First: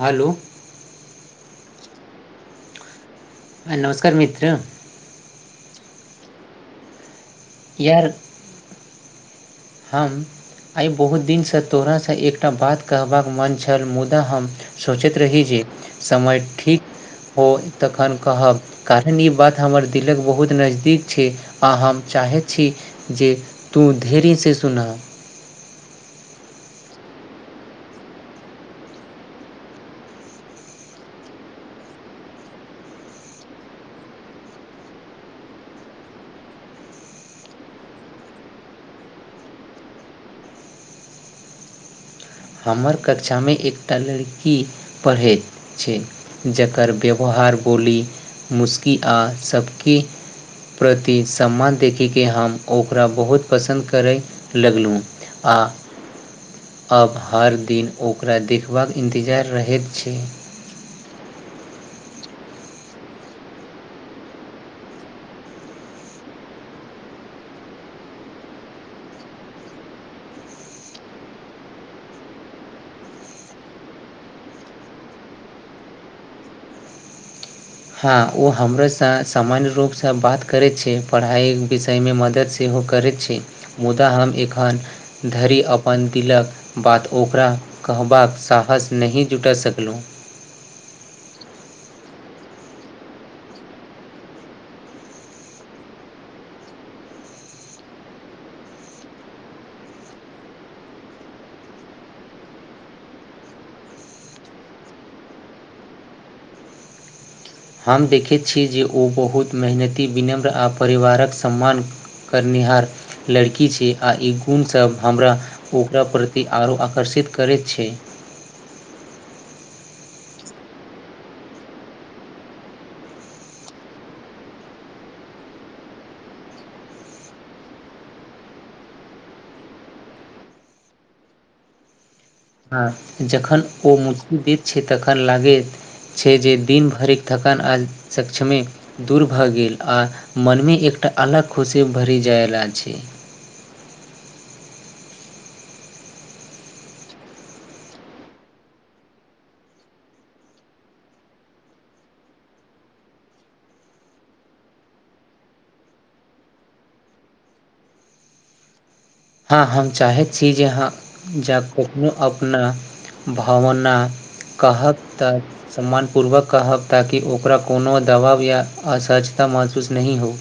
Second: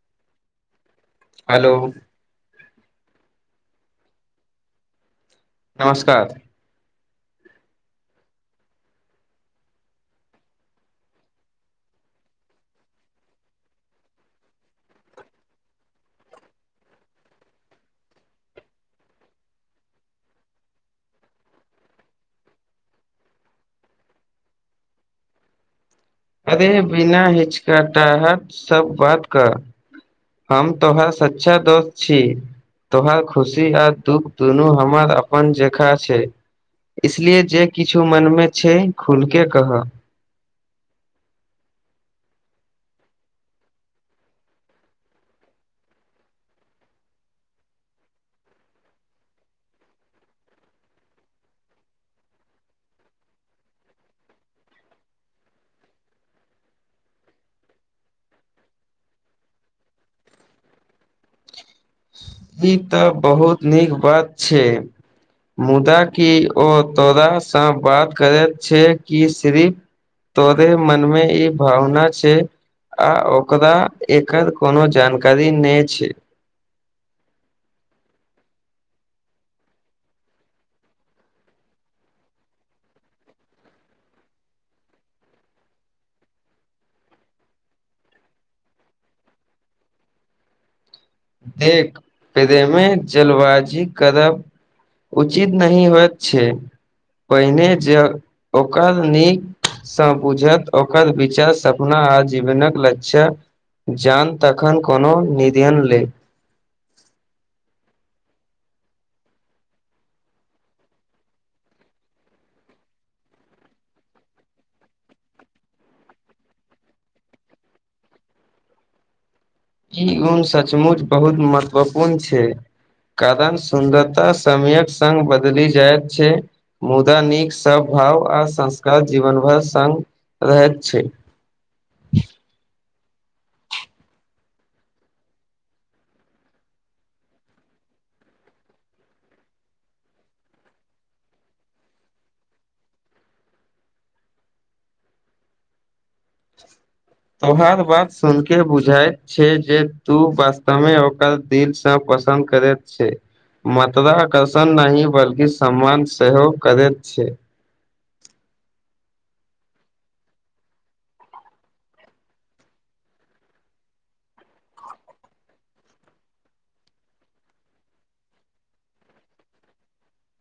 हलो hello नमस्कार मित्र नमस्कार यार हम आइ बहुत दिन स तोरा स एकटा बात कहबाक मन छल मुदा हम सोचैत रही जे समय ठीक हो तखन कहब कारण ई बात हमर दिल कऽ बहुत नजदीक छै आ हम चाहैत छी जे तू धैर्य से सुन अरे बिना हिचकटाहट स बात कर हम तोहरा सच्चा दोस्त छी तोहर खुशी आ दुःख दुनू हमर अपन जेका छै इसलिए जे किछ मन में छै खुल केँ कह हमर कक्षा में एकटा लड़की पढ़ैत छै जकर व्यवहार बोली मुशकी आ सभकी प्रति सम्मान देखि केँ हम ओकरा बहुत पसन्द करै लगलहुँ आ अब हर दिन ओकरा देखबाक इन्तजार रहैत छै ई तऽ बहुत नीक बात छै मुदा कि ओ तोरासँ बात करैत छै कि सिरी तोरे मनमे ई भावना छै आ ओकरा एकर कोनो जानकारी नय छै हँ ओ हमरासँ सामान्य रूपसँ बात करै छै पढ़ाई विषय मे मदद सेहो करैत छी मुदा हम एखन धरि अपन दिलक बात ओकरा कहबाक साहस नहि जुटा सकलहुँ देख प्रेमे जलबाजी करब उचित नहि होयत छै पहिने जऽ ओकर नीक सँ बुझत ओकर विचार सपना आ जीवनक लक्ष्य जान तखन कोनो निधन ले हम देखैत छी जे ओ बहुत मेहनती विनम्र आ परिवारक सम्मान करनिहार लड़की छी आ ई गुणसभ हमरा ओकरा प्रति आरो आकर्षित करैत छै ई ऊन सचमुच बहुत महत्वपूर्ण छै कारण सुन्दरता समयक संग बदली जाइत छै मुदा नीक सभाव आ संस्कार जीवन भर संग रहैत छै हँ जखन ओ मुस्कि दैत छै तखन लागैत छै जे दिन भरिक थकान आज सक्षमे दूर भऽ गेल आ मनमे एकटा अलग खुशी भरि जाय रहल छै तोहार बात सुन केँ बुझाइत छै जे तू वास्तवमे ओकर दिलसँ पसन्द करैत छै मत्रा आकर्षण नहि बल्कि सम्मान सेहो करैत छै हँ हम चाहैत छी जे अहाँ जा कखनो अपना भावना कहब तऽ सम्मानपूर्वक कहब ताकि ओकरा कोनो दबाव या असहजता महसूस नहि हो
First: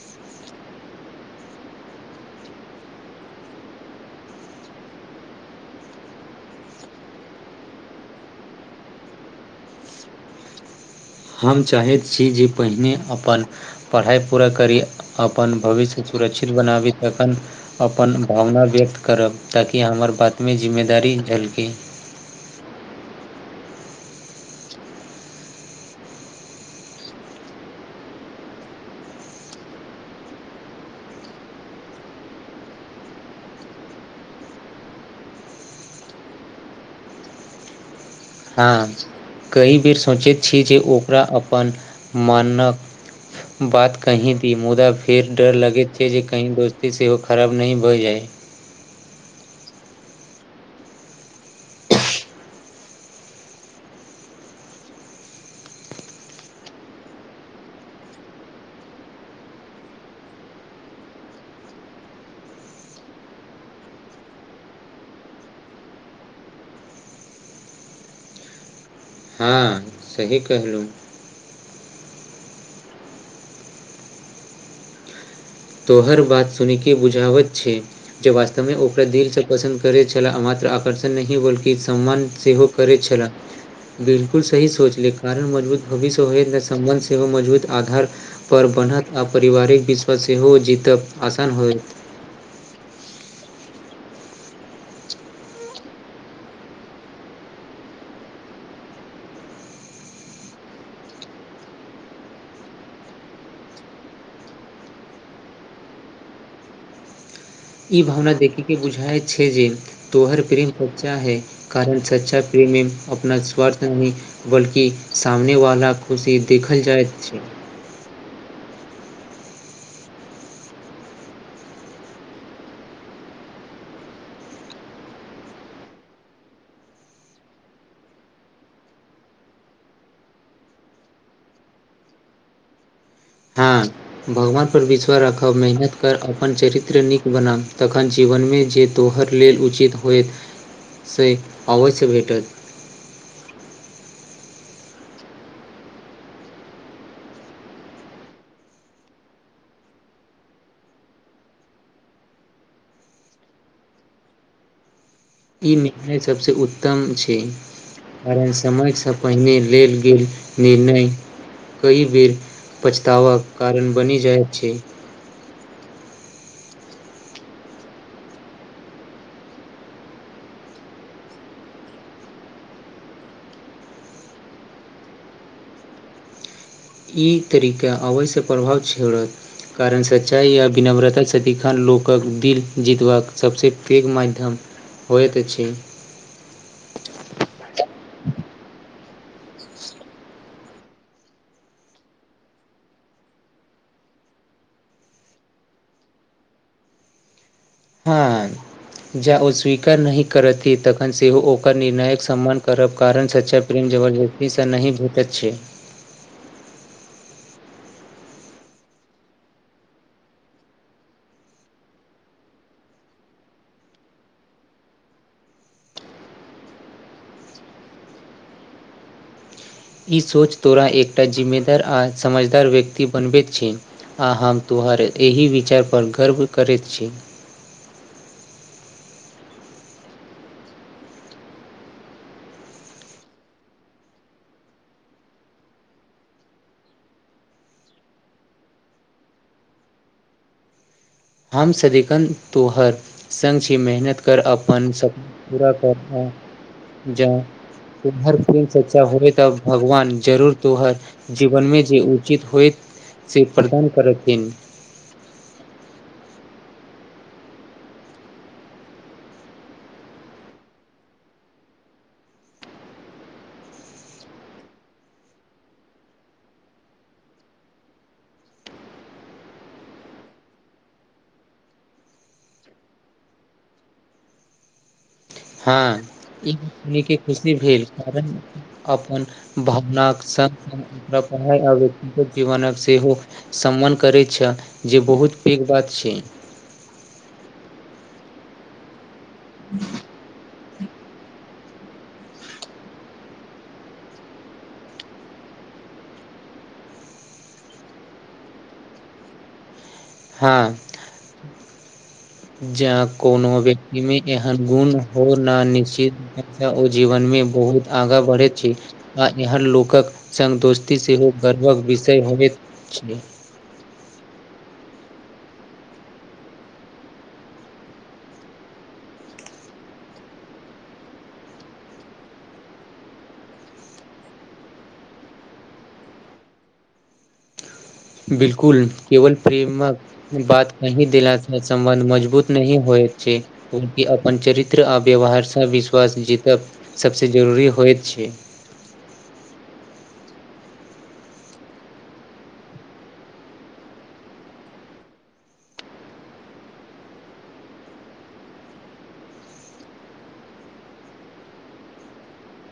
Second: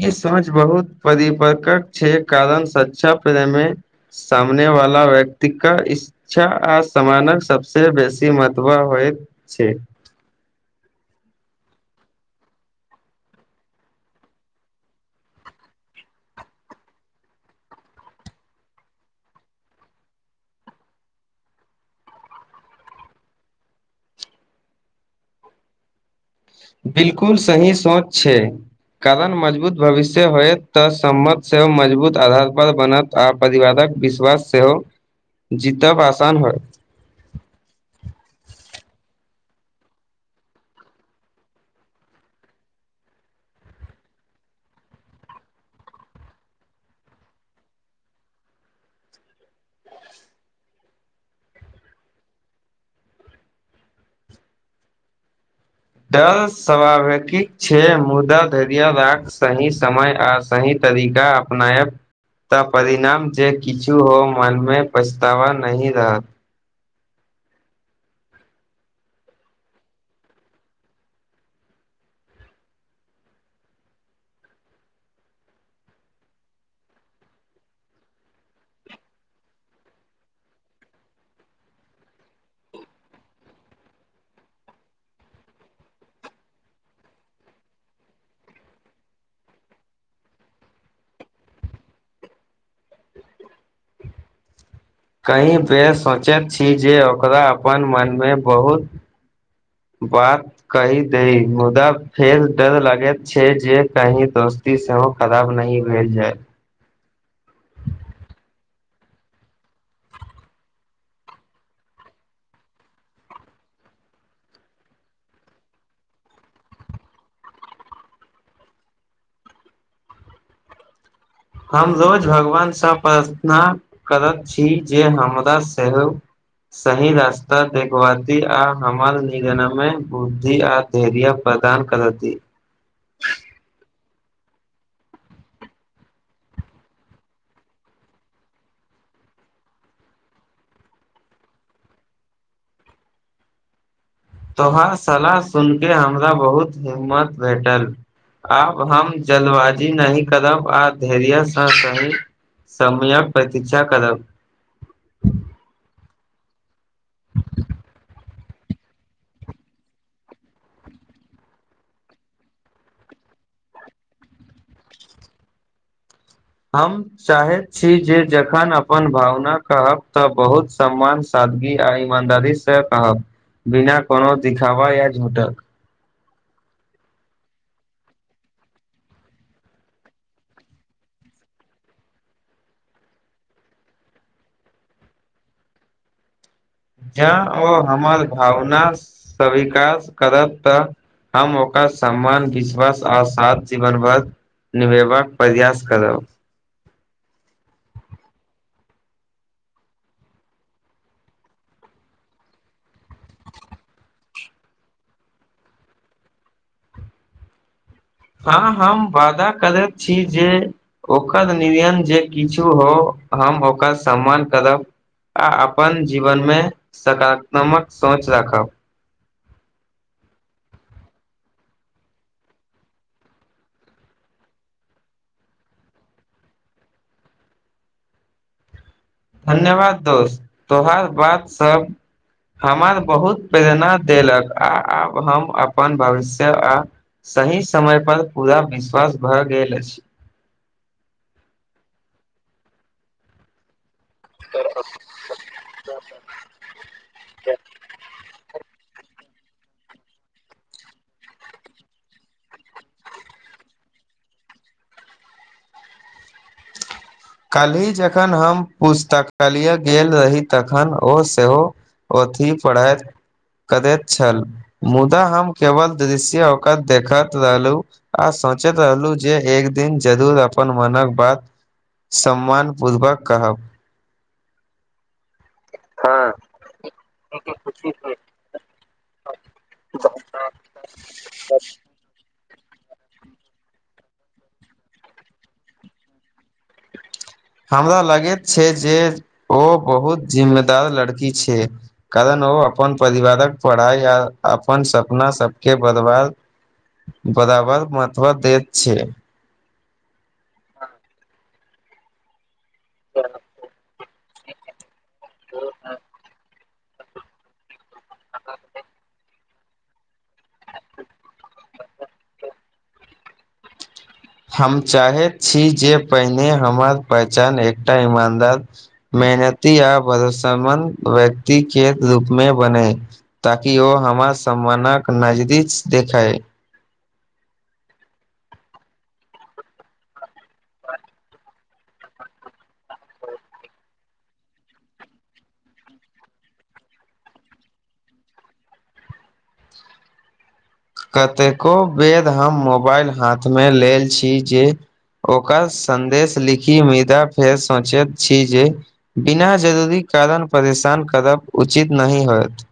ई समझ बहुत परिपर्कक छै कारण सच्चा प्रेमे सामने वाला व्यक्ति कऽ इ च्छा आ सामानक सबसे बेसी महत्व होइत छै हम चाहैत छी जे पहिने अपन परहाइ पूरा करी अपन भविष्य कऽ सुरक्षित बनाबी तखन अपन भावना व्यक्त करब ताकि हमर बातमे जिम्मेदारी झलकि बिल्कुल सही सोच छै कारण मजबूत भविष्य होयत तऽ सम्मत सेहो मजबूत आधार पर बनत आ परिवादक विश्वास सेहो जीतब आसान होय हँ कई बेर सोचैत छी जे ओकरा अपन मानक बात कही दी मुदा फेर डर लगैत छै जे कही दोस्ती सेहो खराब नहि भए जाय डर स्वावेकिक छै मुदा धैर्य राक सही समय आ सही तरीका अपनाइब तऽ परिणाम जे किछु हो मनमे पछतावा नहि रहत हँ सही केहलूँ तोहर बात सुनिके बुझावत छै ज वास्तवमे ओकरा दिलसँ पसन्द करैत छलाह मात्र आकर्षण नहि बल्कि सम्मान सेहो करै छलह बिलकुल सही सोचले कारण मजबूत भविष्य हो नहि सम्बन्ध सेहो मजबूत आधार पर बनत आ पारिवारिक विश्वास सेहो जीतब आसान होइत कहीं बेर सोचैत छी जे ओकरा अपन मनमे बहुत बात कहि दई मुदा फेर डर लागैत छै जे कही दोस ती सेहो खराब नही भेल जाय ईब भाबना देखि के बुझाइत छै जे तोहर प्रेम सच्चा है कारण सच्चा प्रेमी अपना स्वार्थ मे बल्कि सामनेवाला खुशी देखल जाइत छै हम रोज भगवानसँ प्रार्थना करैत छी जे हमरा सेहो सही रास्ता देखवाती आ हमर निगनमे बुद्धि आ धरिया प्रधान करा दी हाँ भगवानपर विश्वास राखब मेहनत कर अपन चरित्र नीक बनाब तखन जीवनमे जे तोहर लेल उचित होय से अवश्य भेटत तोहर सलाह सुन के हमरा बहुत हिम्मत भेटल आब हम जल्दबाजी नहि करब आ धैर्यसँ स कही समयक प्रतीक्षा करब ई निर्णय सभसँ उत्तम छै कारण समयसँ पहिने लेल गेल निर्णय कई बेर पछताबा क कारण बनि जाइत छै हम चाहैत छी जे जखन अपन भावना कहब तऽ बहुत सम्मान सादगी आ ईमानदारी से कहब बिना कोनो दिखावा या झुटक ई तरीका आबैसँ प्रभाव छिड़त कारण सच्चाइ आ विनम्रता सदिखन लोकक दिल जीतबाक सभसँ पैघ माध्यम होइत छै जँ ओ हमर भावना स्विकार करत त हम ओकर सम्मान विश्वास आ साथ जीवनभर निभेबाक प्रयास करब हँ जाँ ओ स्वीकार नहि करथि तखन सेहो ओकर निर्णायक सम्मान करब कारण सच्चा प्रेम जबरदस्तीसँ नहि भेटैत छै हँ हम वादा करैत छी जे ओकर निर्णय जे किछु हो हम ओकर सम्मान करब आ अपन जीवनमे सकारात्मक सोच राखब ई सोच तोरा एकटा जिम्मेदार आ समझदार व्यक्ति बनबैत छै आ हम तोहर एहि विचारपर गर्व करैत छी धन्यवाद दोस्त तोहार बात सब हमरा बहुत प्रेरणा देलक आ आब हम अपन भविष्य आ सही समय पर पूरा विश्वास भए गेल अछि हम सदिखन तोहर संग छीे मेहनत कर कर अपन सपना पूरा कर जा तोहर प्रेम सच्चा होबै तऽ भगवान जरूर तोहर जीवनमे जे उचित होइत से प्रदान करथिन काल्हि जखन हम पुस्तकालय गेल रही तखन ओ सेहो अथि पढाई करैत छल मुदा हम केवल दृश्य ओकर देखैत रहलू आ सोचैत रहलहुँ जे एक दिन जरूर अपन मनक बात सम्मान पूर्वक कहब हाँ हँ ई सुनिके खुशी भेल कारण अपन भावनाके सङ्ग ओकरा पढ़ाइ आबैत जीवनक सेहो सम्मान करै छऽ जे बहुत पैघ बात छै हमरा लगैत छै जे ओ बहुत जिम्मेदार लड़की छै कारण ओ अपन परिवारक पढ़ाइ आ अपन सपना सबके बर्बाद बराबर महत्व देत छै हाँ जं कोनो व्यक्तिमे एहन गुण हो न निश्चित तऽ ओ जीवनमे बहुत आगा बढ़ैत छै आ एहन लोकक संग दोस्ती सेहो गर्वक विषय होएत छै हम चाहैत छी जे पहिने हमर पहचान एकटा ईमानदार मेहनती आ भरोसामंद व्यक्तिके रूपमे बने ताकि ओ हमरा सम्मानक नजदीक देखैय बिल्कुल केवल प्रेमक बात कहि देलासँ सम्बंध मजबूत नहि होइ छै उनके अपन चरित्र आ व्यवहारसँ विश्वास जीतब सबसे जरूरी होएत छै कतेको बेर हम मोबाइल हाथमे लेल छी जे ओकर सन्देश लीखी मुदा फेर सोचैत छी जे बिना जरूरी कारण परेशान करब उचित नहि होएत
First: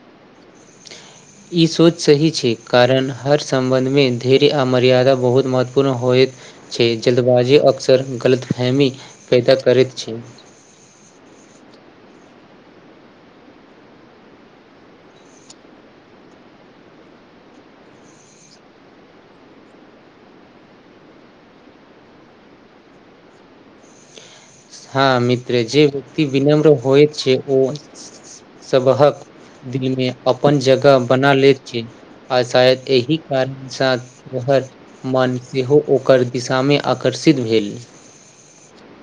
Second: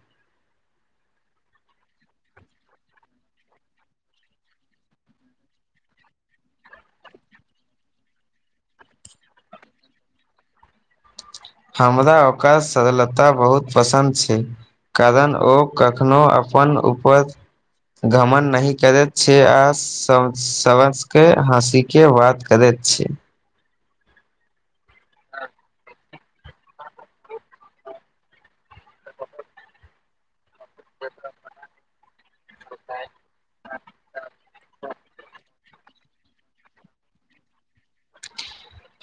ई सोच सही छै कारण हर सम्बन्धमे धैर्य आ मर्यादा बहुत महत्वपूर्ण होएत छै जल्दबाजी अक्सर गलतफहमी पैदा करैत छै हमरा ओका सरलता बहुत पसन्द छै कारण ओ कखनो अपन उपर घमण्ड नहि करैत छे आ सब समझके हँसी के बात करैत छै हाँ मित्रे जे व्यक्ति विनम्र होइत छै ओ सभहक दिलमे अपन जगह बना लेैत छै आ शायद एही कारण सा रहत मन सेहो ओकर दिशामे आकर्षित भेल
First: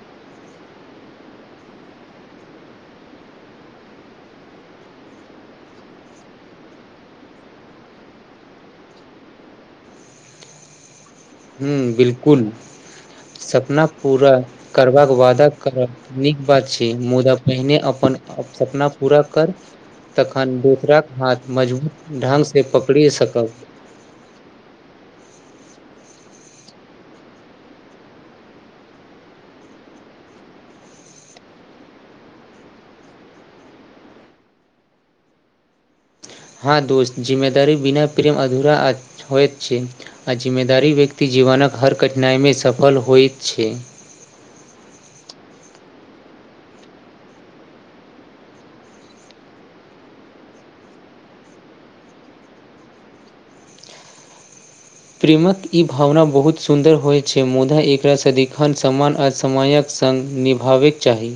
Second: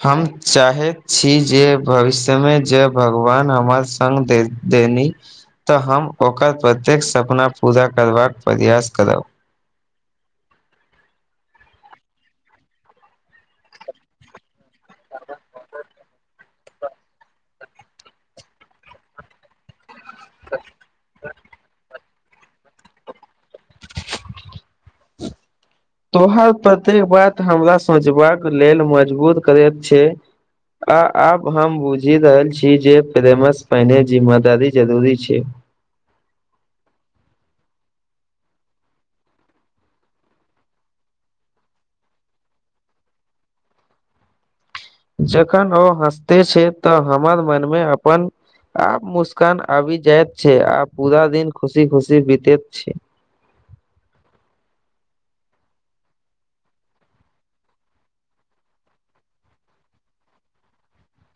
हम चाहैत छी जे भविष्यमे जे भगवान हमर सङ्ग दे देनी तन हम ओकर प्रत्येक सपना पूरा करबाक प्रयास करब हूँ बिल्कुल सपना पूरा करबाक वादा करब नीक बात छै मुदा पहिने अपन सपना पूरा कर तखन दो हाथ मजबूत ढंगसँ पकरिए सकब तोहर प्रतेक बात हमरा सोचबाक लेल मजबूर करैत छै आ आब हम बुझी रहल छी जे प्रेमसँ पहिने जिम्मेदारी जरूरी छे हाँ दोस्त जिम्मेदारी बिना प्रेम अधूरा आ होइत छे आ जिम्मेदारी व्यक्ति जीवन कऽ हर कठिनाइ में सफल होइ छै जखन ओ हँसते छै तऽ हमर मन में अपन आ मुस्कान आबी जैत छै आ पूरा दिन खुशी खुशी बितैत छै प्रेमक ई भावना बहुत सुन्दर होइ छै मुदा एकरा सदीखन समान आ समय कऽ संग निभाबै चाही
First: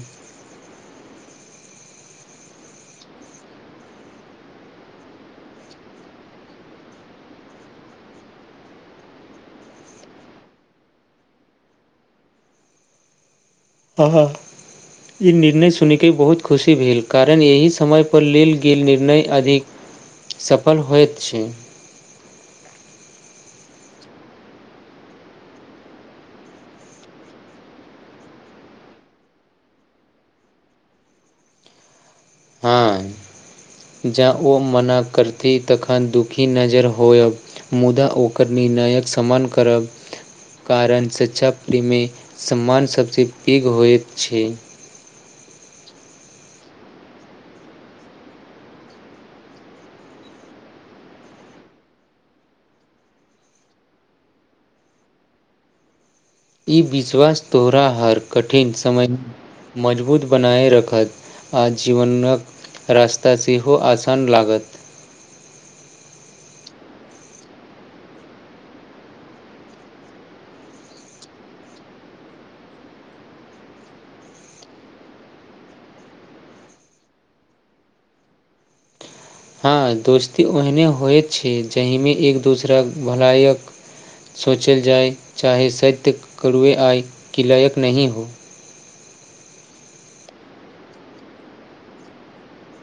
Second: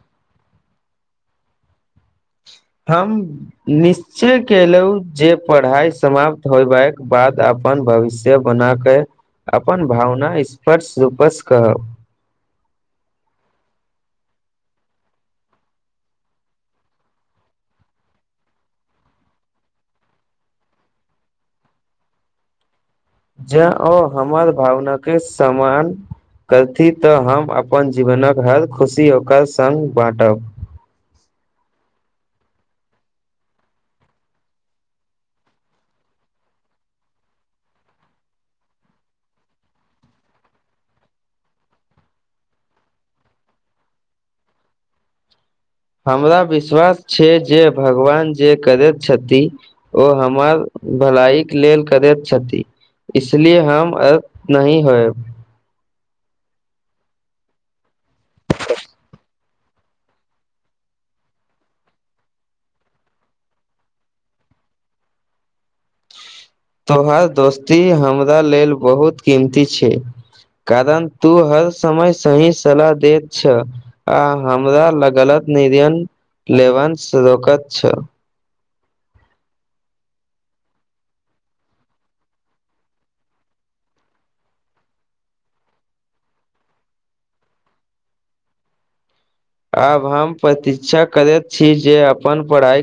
हम निश चय केलौ जे पढ़ाइ समाप्त होयबाक बाद अपन भविष्य बनाक केँ अपन भावना स्पर्श रूपस कहब [unintelligible] ई निर्णय सुनी कऽ बहुत खुशी भेल कारण एही समय पर लेल गेल निर्णय अधिक सफल होइत छै जै ओ हमर भावना केँ समान करती तऽ हम अपन जीवनक हर खुशी ओकर संग बांटब हऽ जे ओ मना करती तखन दुखी नजर होयब मुदा ओकर निर्णयक समान करब कारण सच्चा प्रेम में सम्मान सब से पेघ होइत छै हमरा विश्वास छै जे भगवान जे करैत छति ओ हमर भलाइ केँ लेल करैत छति [unintelligible] इ विश्वास तोहरा हर कठिन समय मजबूत बनाये रखत आ जीवनक रास्ता सेहो आसान लागत तोहर दोस्ती हमरा लेल बहुत कीमती छै कारण तू हर समय सही सलाह देैत छ आ हमरा लऽ गलत नियन लेवंस रोकत छ हऽ दोस्ती ओहिने होइत छै जाहिमे एक दोसराक भलायक सोचल जाय चाही सत्य करुए आय की लायक नहीं हो आब हम प्रतीक्षा करैत छी जे अपन पढ़ाई